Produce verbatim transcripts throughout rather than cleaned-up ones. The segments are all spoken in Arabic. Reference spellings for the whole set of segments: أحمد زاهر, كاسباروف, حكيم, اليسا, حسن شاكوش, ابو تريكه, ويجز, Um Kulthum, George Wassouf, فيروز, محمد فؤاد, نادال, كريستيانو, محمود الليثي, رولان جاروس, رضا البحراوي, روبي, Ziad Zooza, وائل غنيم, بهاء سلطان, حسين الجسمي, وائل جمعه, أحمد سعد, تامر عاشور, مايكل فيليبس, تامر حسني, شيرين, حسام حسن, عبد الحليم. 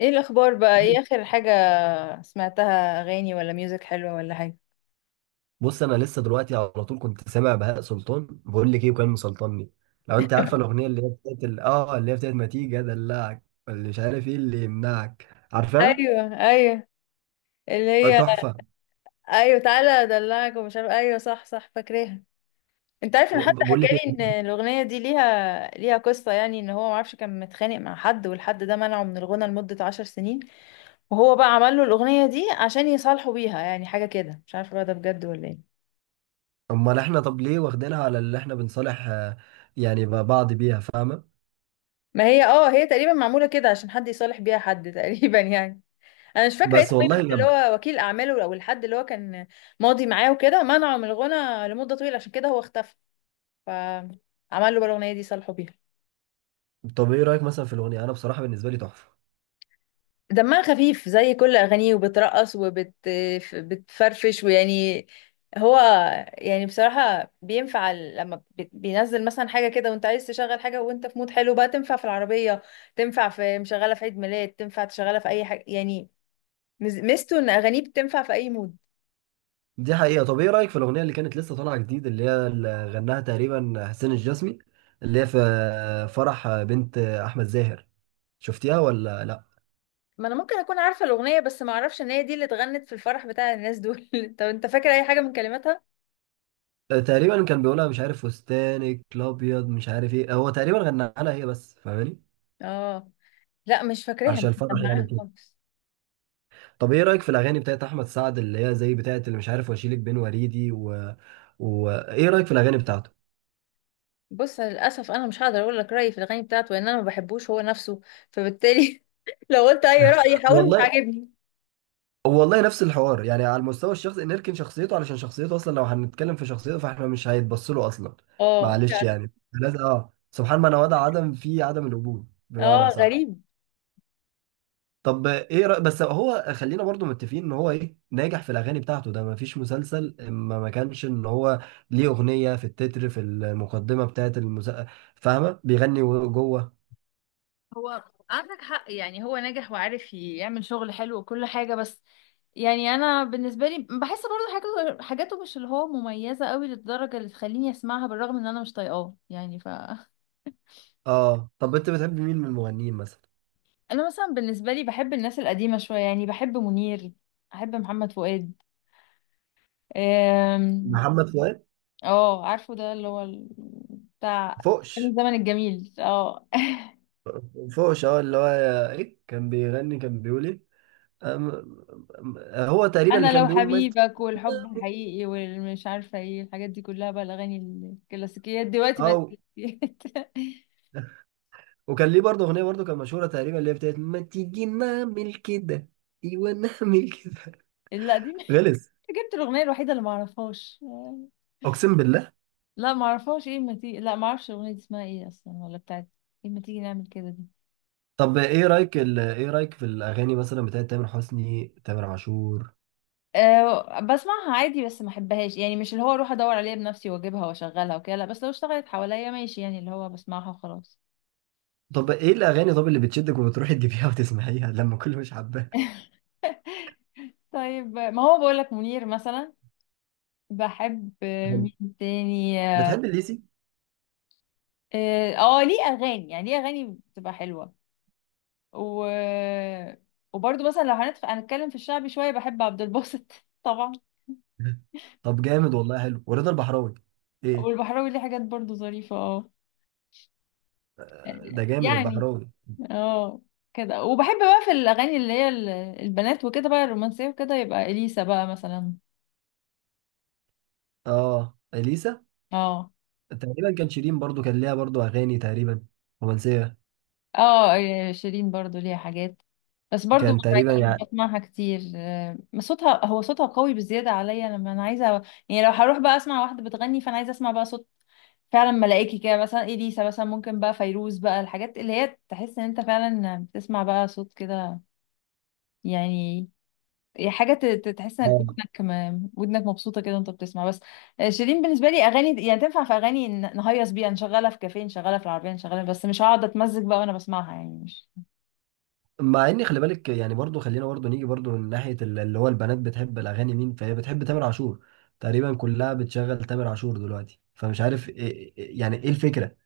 ايه الاخبار بقى، ايه اخر حاجة؟ سمعتها اغاني ولا ميوزك حلوة ولا حاجة؟ بص، انا لسه دلوقتي على طول كنت سامع بهاء سلطان. بقول لك ايه؟ وكان مسلطني. لو انت عارفه الاغنيه اللي هي بتاعت ال- اه اللي هي بتاعت ما تيجي ادلعك، اللي مش عارف ايه اللي يمنعك، عارفها؟ ايوه، ايوه. اللي آه، هي، تحفه. ايوه تعالى ادلعك ومش عارف، ايوه صح صح فاكراها. انت عارف ان حتى بقول لك ايه؟ حكالي ان الاغنية دي ليها ليها قصة، يعني ان هو معرفش، كان متخانق مع حد والحد ده منعه من الغنى لمدة عشر سنين. وهو بقى عمل له الاغنية دي عشان يصالحوا بيها، يعني حاجة كده مش عارفة بقى ده بجد ولا ايه. امال احنا طب ليه واخدينها على اللي احنا بنصالح آه، يعني بعض بيها؟ فاهمه؟ ما هي اه هي تقريبا معمولة كده عشان حد يصالح بيها حد تقريبا يعني. انا مش فاكره بس اسمه ايه، والله بس اللي لما... هو وكيل اعماله او الحد اللي هو كان ماضي معاه وكده منعه من الغنى لمده طويله، عشان كده هو اختفى، فعمل له بقى الاغنيه دي صالحه بيها. طب ايه رايك مثلا في الاغنيه؟ انا بصراحه بالنسبه لي تحفه. دمها خفيف زي كل اغانيه، وبترقص وبتفرفش ويعني هو، يعني بصراحه بينفع ال- لما بي- بينزل مثلا حاجه كده وانت عايز تشغل حاجه وانت في مود حلو، بقى تنفع في العربيه، تنفع في مشغله، في عيد ميلاد، تنفع تشغلها في اي حاجه يعني. مز- ميزته ان اغانيه بتنفع في اي مود. دي حقيقة. طب ايه رأيك في الأغنية اللي كانت لسه طالعة جديد، اللي هي اللي غناها تقريبا حسين الجسمي، اللي هي في فرح بنت أحمد زاهر؟ شفتيها ولا لا؟ ما انا ممكن اكون عارفه الاغنيه، بس ما اعرفش ان هي دي اللي اتغنت في الفرح بتاع الناس دول طب انت فاكر اي حاجه من كلماتها؟ آه، تقريبا كان بيقولها مش عارف فستانك الأبيض مش عارف ايه. هو تقريبا غناها لها هي بس. فاهماني؟ اه، لا مش فاكراها، عشان مش الفرح يعني مجمعاها كده. خالص. طب ايه رأيك في الأغاني بتاعت أحمد سعد؟ اللي هي زي بتاعت اللي مش عارف واشيلك بين وريدي و... و... ايه رأيك في الأغاني بتاعته؟ بص للاسف انا مش هقدر اقول لك رايي في الاغاني بتاعته، لان انا ما بحبوش هو نفسه، فبالتالي لو قلت اي راي هقول مش والله عاجبني. والله، نفس الحوار يعني على المستوى الشخصي. نركن شخصيته، علشان شخصيته اصلا لو هنتكلم في شخصيته فاحنا مش هيتبص له اصلا. اه معلش يعني. يعني لازم. اه سبحان من وضع عدم في عدم الوجود، اه بمعنى صح. غريب. طب ايه رأي؟ بس هو خلينا برضو متفقين ان هو ايه، ناجح في الاغاني بتاعته. ده ما فيش مسلسل ما ما كانش ان هو ليه اغنية في التتر في المقدمة بتاعت المسا... فاهمة؟ بيغني جوه. هو عندك حق، يعني هو نجح وعارف يعمل شغل حلو وكل حاجة، بس يعني انا بالنسبه لي بحس برضه حاجاته حاجاته مش اللي هو مميزه قوي للدرجه اللي تخليني اسمعها، بالرغم ان انا مش طايقاه يعني ف اه، طب انت بتحب مين من المغنيين مثلا؟ انا مثلا بالنسبه لي بحب الناس القديمه شويه، يعني بحب منير، احب محمد فؤاد. أم، محمد فؤاد. اه، عارفه ده اللي هو ال- بتاع أيام فوقش الزمن الجميل، اه فوش، اه اللي هو ايه كان بيغني؟ كان بيقول ايه؟ أم... أم- هو تقريبا اللي انا كان لو بيقول ما... حبيبك والحب الحقيقي والمش عارفه ايه الحاجات دي كلها بقى، الاغاني الكلاسيكيات دلوقتي بقت اه، كلاسيكيات وكان ليه برضه اغنيه برضه كان مشهوره تقريبا اللي هي بتاعت ما تيجي نعمل كده. ايوه نعمل كده، لا دي غلس. جبت الاغنيه الوحيده اللي ما اعرفهاش. اقسم بالله. لا معرفهاش ايه ما تيجي، لا معرفش الاغنيه دي اسمها ايه اصلا ولا بتاعت ايه، ما تيجي نعمل كده دي. طب ايه رايك ال... ايه رايك في الاغاني مثلا بتاعت تامر حسني، تامر عاشور؟ أه بسمعها عادي، بس ما احبهاش يعني، مش اللي هو اروح ادور عليها بنفسي واجيبها واشغلها وكده، لا، بس لو اشتغلت حواليا ماشي يعني، اللي هو بسمعها وخلاص طب ايه الاغاني، طب اللي بتشدك وبتروحي تجيبيها وتسمعيها لما كل مش حباها؟ طيب ما هو بقول لك منير مثلا. بحب، آه، حلو. مين تاني اه. بتحب الليسي؟ آه، ليه اغاني، يعني ليه اغاني بتبقى حلوه، و وبرضه مثلا لو هنتف- هنتكلم في الشعبي شويه، بحب عبد الباسط طبعا. طب جامد والله، حلو. ورضا البحراوي، ايه؟ والبحراوي ليه حاجات برضه ظريفه، اه ده جامد يعني، البحراوي. اه كده، وبحب بقى في الاغاني اللي هي ال- البنات وكده، بقى الرومانسيه وكده، يبقى اليسا بقى مثلا. اه، اليسا. اه، تقريبا كان شيرين برضو كان ليها برضو اغاني تقريبا رومانسيه. اه، آه، شيرين برضو ليها حاجات، بس برضو كان ما- تقريبا يعني مش يعني... بسمعها كتير. آه، صوتها، هو صوتها قوي بزياده عليا، لما انا عايزه يعني، لو هروح بقى اسمع واحده بتغني، فانا عايزه اسمع بقى صوت فعلا ملائكي كده، مثلا اليسا، مثلا ممكن بقى فيروز، بقى الحاجات اللي هي تحس ان انت فعلا بتسمع بقى صوت كده يعني. هي حاجة ت- ت- تحس انك آه. ودنك م- ودنك مبسوطة كده وانت بتسمع بس. آه، شيرين بالنسبة لي اغاني، يعني تنفع في اغاني ن- نهيص بيها، نشغلها في كافيه، نشغلها في العربية، نشغلها، بس مش هقعد اتمزج بقى وانا بسمعها يعني، مش. مع ان خلي بالك، يعني برضو خلينا برضو نيجي برضو من ناحيه ال- اللي هو البنات بتحب الاغاني مين؟ فهي بتحب تامر عاشور. تقريبا كلها بتشغل تامر عاشور دلوقتي، فمش عارف إيه إيه- يعني ايه الفكره؟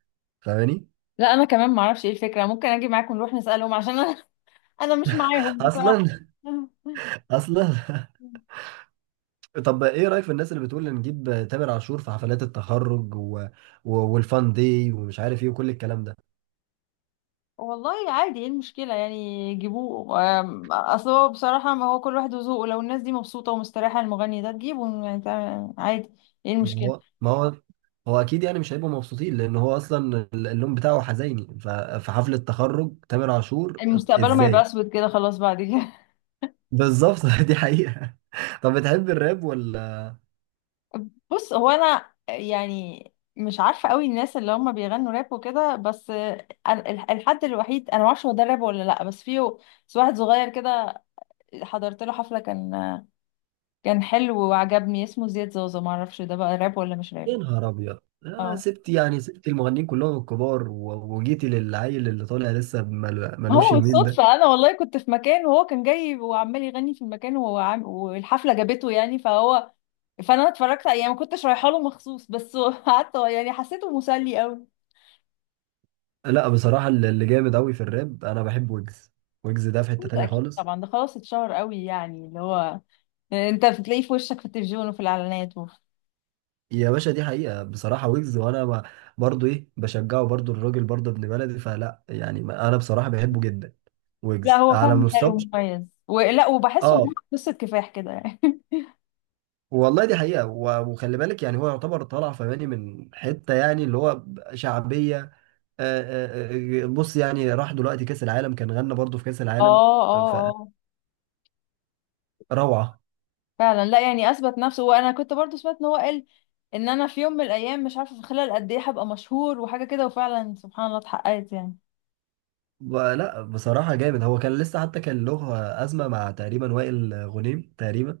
فاهماني؟ لا، انا كمان ما اعرفش ايه الفكرة، ممكن اجي معاكم نروح نسألهم عشان انا انا مش معاهم اصلا، بصراحة اصلا. طب ايه رايك في الناس اللي بتقول نجيب تامر عاشور في حفلات التخرج و... و... والفان دي ومش عارف ايه وكل الكلام ده؟ والله عادي، ايه المشكلة؟ يعني جيبوه. آم، اصل هو بصراحة، ما هو كل واحد وذوقه، لو الناس دي مبسوطة ومستريحة المغني ده تجيبه يعني، تع- عادي، ايه ما المشكلة؟ هو ما هو هو اكيد يعني مش هيبقوا مبسوطين، لان هو اصلا ال- اللون بتاعه حزيني. ففي حفلة تخرج تامر عاشور؟ مستقبله ما يبقى ازاي؟ اسود كده خلاص بعد كده. بالظبط. دي حقيقة. طب بتحب الراب ولا؟ بص هو انا يعني مش عارفه قوي الناس اللي هم بيغنوا راب وكده، بس أنا- الح- الحد الوحيد انا ما اعرفش هو ده راب ولا لا، بس فيه، بس واحد صغير كده حضرت له حفله، كان كان حلو وعجبني، اسمه زياد زوزة، ما اعرفش ده بقى راب ولا مش يا راب. نهار ابيض! آه اه، سبت يعني سبت المغنيين كلهم الكبار و- وجيتي للعيل اللي طالع لسه مل- ما هو ملوش يومين بالصدفه، ده؟ انا والله كنت في مكان وهو كان جاي وعمال يغني في المكان، وهو عام- والحفله جابته يعني، فهو فانا اتفرجت يعني، ما كنتش رايحه له مخصوص، بس قعدت يعني حسيته مسلي قوي. لا بصراحة، اللي اللي جامد قوي في الراب انا بحب ويجز. ويجز ده في حتة ده تانية اكيد خالص. طبعا، ده خلاص اتشهر قوي يعني، اللي هو انت بتلاقيه في وشك في التلفزيون وفي الاعلانات وفي... يا باشا، دي حقيقة بصراحة. ويجز وانا ما- برضو ايه بشجعه برضو، الراجل برضو ابن بلدي، فلا يعني ما- انا بصراحة بحبه جدا. لا ويجز هو على فعلا حلو مستوى... ومميز، ولا وبحسه ان اه هو قصه كفاح كده يعني والله، دي حقيقة. و- وخلي بالك يعني هو يعتبر طالع فماني من حتة، يعني اللي هو شعبية. آه، آه، آه، بص يعني راح دلوقتي كأس العالم، كان غنى برضو في كأس اه، العالم. اه، اه فروعة. فعلا، لا يعني اثبت نفسه، وانا كنت برضو سمعت ان هو قال ان انا في يوم من الايام، مش عارفه في خلال قد ايه، هبقى مشهور وحاجه كده، وفعلا سبحان الله اتحققت يعني. لا بصراحة جامد. هو كان لسه حتى كان له أزمة مع تقريبا وائل غنيم تقريبا.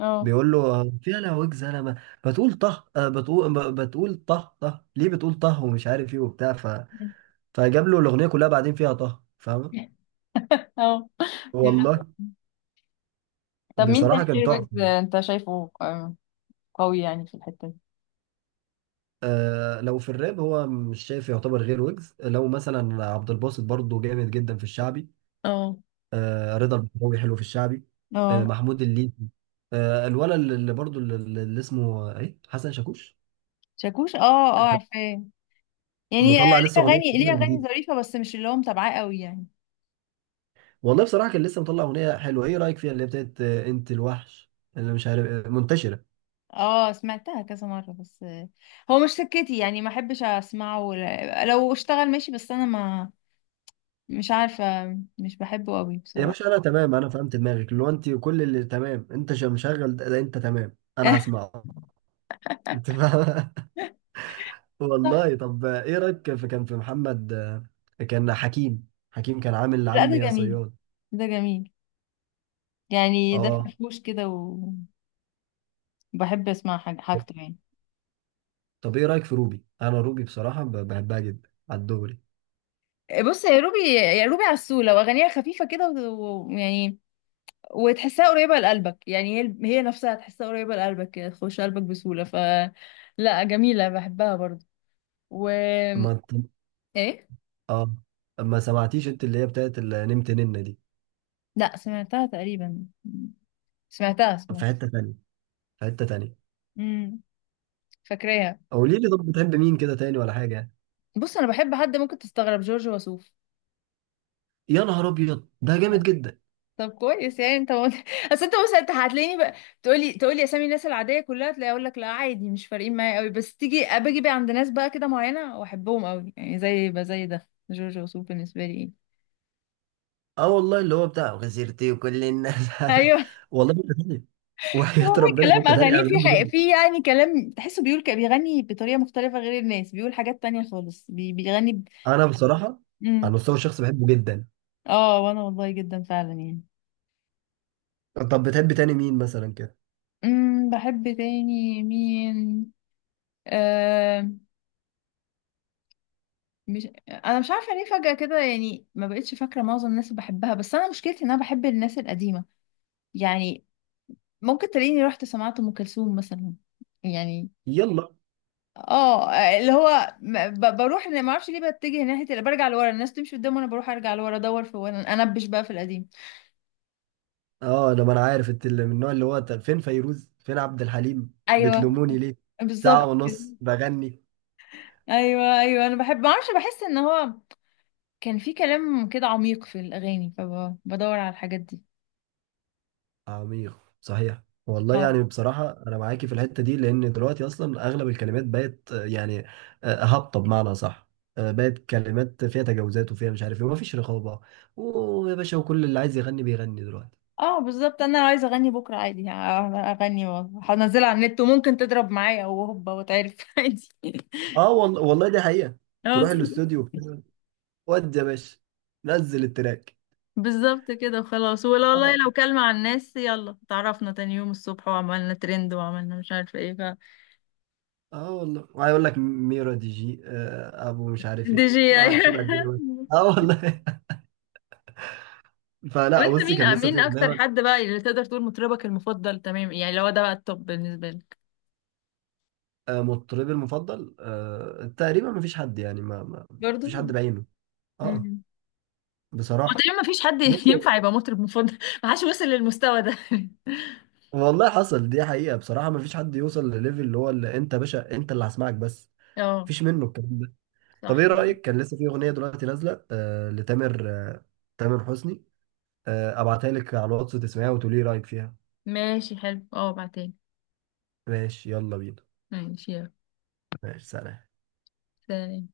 اه بيقول له فيها لهوك زلمه، بتقول طه، آه، بتقول ب- بتقول طه طه، ليه بتقول طه ومش عارف ايه وبتاع ف... فجاب له الاغنيه كلها بعدين فيها طه، فاهم؟ اه، والله طب مين بصراحه، تاني كان غير ويجز تحفه. انت شايفه؟ آه، قوي يعني في الحته دي. آه، لو في الراب هو مش شايف يعتبر غير ويجز. لو مثلا عبد الباسط برضه جامد جدا في الشعبي. اه، آه، رضا البحراوي حلو في الشعبي. اه، آه، محمود الليثي. آه الولد اللي برضه، اللي اللي اسمه ايه، حسن شاكوش. شاكوش، اه، اه، عارفاه يعني، ليه مطلع لسه اغنيه اغاني ليه اغاني جديده. ظريفه، بس مش اللي هو متابعاه قوي يعني. والله بصراحة، كان لسه مطلع أغنية حلوة. إيه رأيك فيها؟ اللي هي بتاعت آه، أنت الوحش اللي مش عارف، آه، منتشرة. اه سمعتها كذا مره، بس هو مش سكتي يعني، ما احبش اسمعه، ولا لو اشتغل ماشي، بس انا ما مش عارفه، مش بحبه قوي يا بصراحه. باشا، أنا تمام. أنا فهمت دماغك. اللي هو أنت وكل اللي تمام، أنت ش- مشغل ده ده أنت تمام أنا هسمعه. أنت فاهم؟ صح، والله. طب آه، إيه رأيك في كان في محمد، آه، كان حكيم، حكيم كان عامل لا ده عمي يا جميل، صياد. ده جميل يعني، ده أه. فرفوش كده، وبحب اسمع حاج- حاجته يعني. طب إيه رأيك في روبي؟ أنا روبي بصراحة ب- بحبها جدا على الدغري. بص يا روبي، يا روبي عسول لو اغانيها خفيفه كده، ويعني وتحسها قريبة لقلبك، يعني هي هي نفسها تحسها قريبة لقلبك كده، تخش قلبك بسهولة، ف لا جميلة بحبها برضو، و ما أنت. ايه. أه، ما سمعتيش أنت اللي هي بتاعت اللي نمت ننة دي؟ لا سمعتها تقريبا، سمعتها في سمعتها، حتة تانية، في حتة تانية. امم فاكراها. او ليه لي؟ طب بتحب مين كده تاني ولا حاجه يعني؟ بص انا بحب حد ممكن تستغرب، جورج وسوف. يا نهار ابيض! ده جامد جدا. طب كويس يعني، انت مت... اصل انت، بص انت هتلاقيني بقى، تقولي تقولي اسامي الناس العاديه كلها، تلاقي اقول لك لا عادي مش فارقين معايا قوي، بس تيجي باجي بقى عند ناس بقى كده معينه واحبهم قوي يعني، زي بقى زي ده جورج وسوف بالنسبه لي. اه والله، اللي هو بتاع غزيرتي وكل الناس على... ايه، والله في حته تانيه، وحياه هو ربنا في كلام حته تانيه، اغانيه انا في بحبه حق، جدا. في يعني كلام تحسه بيقول ك- بيغني بطريقه مختلفه غير الناس، بيقول حاجات تانية خالص، بي بيغني ب... انا بصراحه على مم. المستوى الشخصي بحبه جدا. اه، وانا والله جدا فعلا يعني. طب بتحب تاني مين مثلا كده؟ امم بحب تاني مين؟ آه مش انا مش عارفه ليه فجاه كده يعني، ما بقتش فاكره معظم الناس اللي بحبها، بس انا مشكلتي ان انا بحب الناس القديمه يعني، ممكن تلاقيني رحت سمعت ام كلثوم مثلا يعني. يلا. اه، اللي هو م- ب- بروح، انا ما اعرفش ليه، بتجه ناحيه اللي برجع لورا، الناس تمشي قدام وانا بروح ارجع لورا ادور في وانا انبش بقى في القديم. اه، انا ما انا عارف انت اللي من النوع اللي هو، طب فين فيروز، فين عبد الحليم؟ ايوه بتلوموني ليه؟ ساعه بالظبط كده، ونص بغني. ايوه، ايوه، انا بحب ما اعرفش، بحس ان هو كان في كلام كده عميق في الاغاني، فبدور على الحاجات دي. عميق صحيح والله، اه، يعني بصراحة أنا معاكي في الحتة دي، لأن دلوقتي أصلا أغلب الكلمات بقت آه، يعني آه، هابطة، بمعنى صح. آه، بقت كلمات فيها تجاوزات وفيها مش عارف إيه ومفيش رقابة. ويا باشا، وكل اللي عايز يغني بيغني دلوقتي. اه بالظبط، انا لو عايزه اغني بكره عادي، ه- اغني وهنزلها على النت، وممكن تضرب معايا وهوبا وتعرف عادي. أه والله، والله دي حقيقة. اه تروح الاستوديو بتاع، ودي يا باشا، نزل التراك. بالظبط كده وخلاص، ولا والله أه، لو كلمة على الناس يلا تعرفنا تاني يوم الصبح وعملنا ترند وعملنا مش عارفة ايه ف. أه والله، وهيقول لك ميرا دي جي، آه، أبو مش عارف دي إيه، جي وقعدت تبقى أيوة. الدنيا ماشية. أه والله. طب فلا، انت بصي كان مين لسه في مين اكتر أغنية. حد بقى اللي تقدر تقول مطربك المفضل، تمام؟ يعني لو ده بقى التوب بالنسبة لك. آه، مطربي المفضل آه، تقريبا ما فيش حد، يعني ما ما برضو فيش حد بعينه. اه امم هو بصراحة. تقريبا مفيش حد بص ينفع يبقى مطرب مفضل ما حدش وصل للمستوى ده. والله، حصل دي حقيقة بصراحة. ما فيش حد يوصل لليفل اللي هو اللي انت باشا، انت اللي هسمعك بس. اه مفيش منه الكلام ده. طب صح، ايه رأيك، كان لسه في اغنية دلوقتي نازلة آه لتامر، آه تامر حسني. آه ابعتها لك على الواتس، تسمعيها وتقولي إيه رأيك فيها. ماشي حلو، اه بعدين، ماشي، يلا بينا. ماشي يلا، ماشي، سلام. سلام.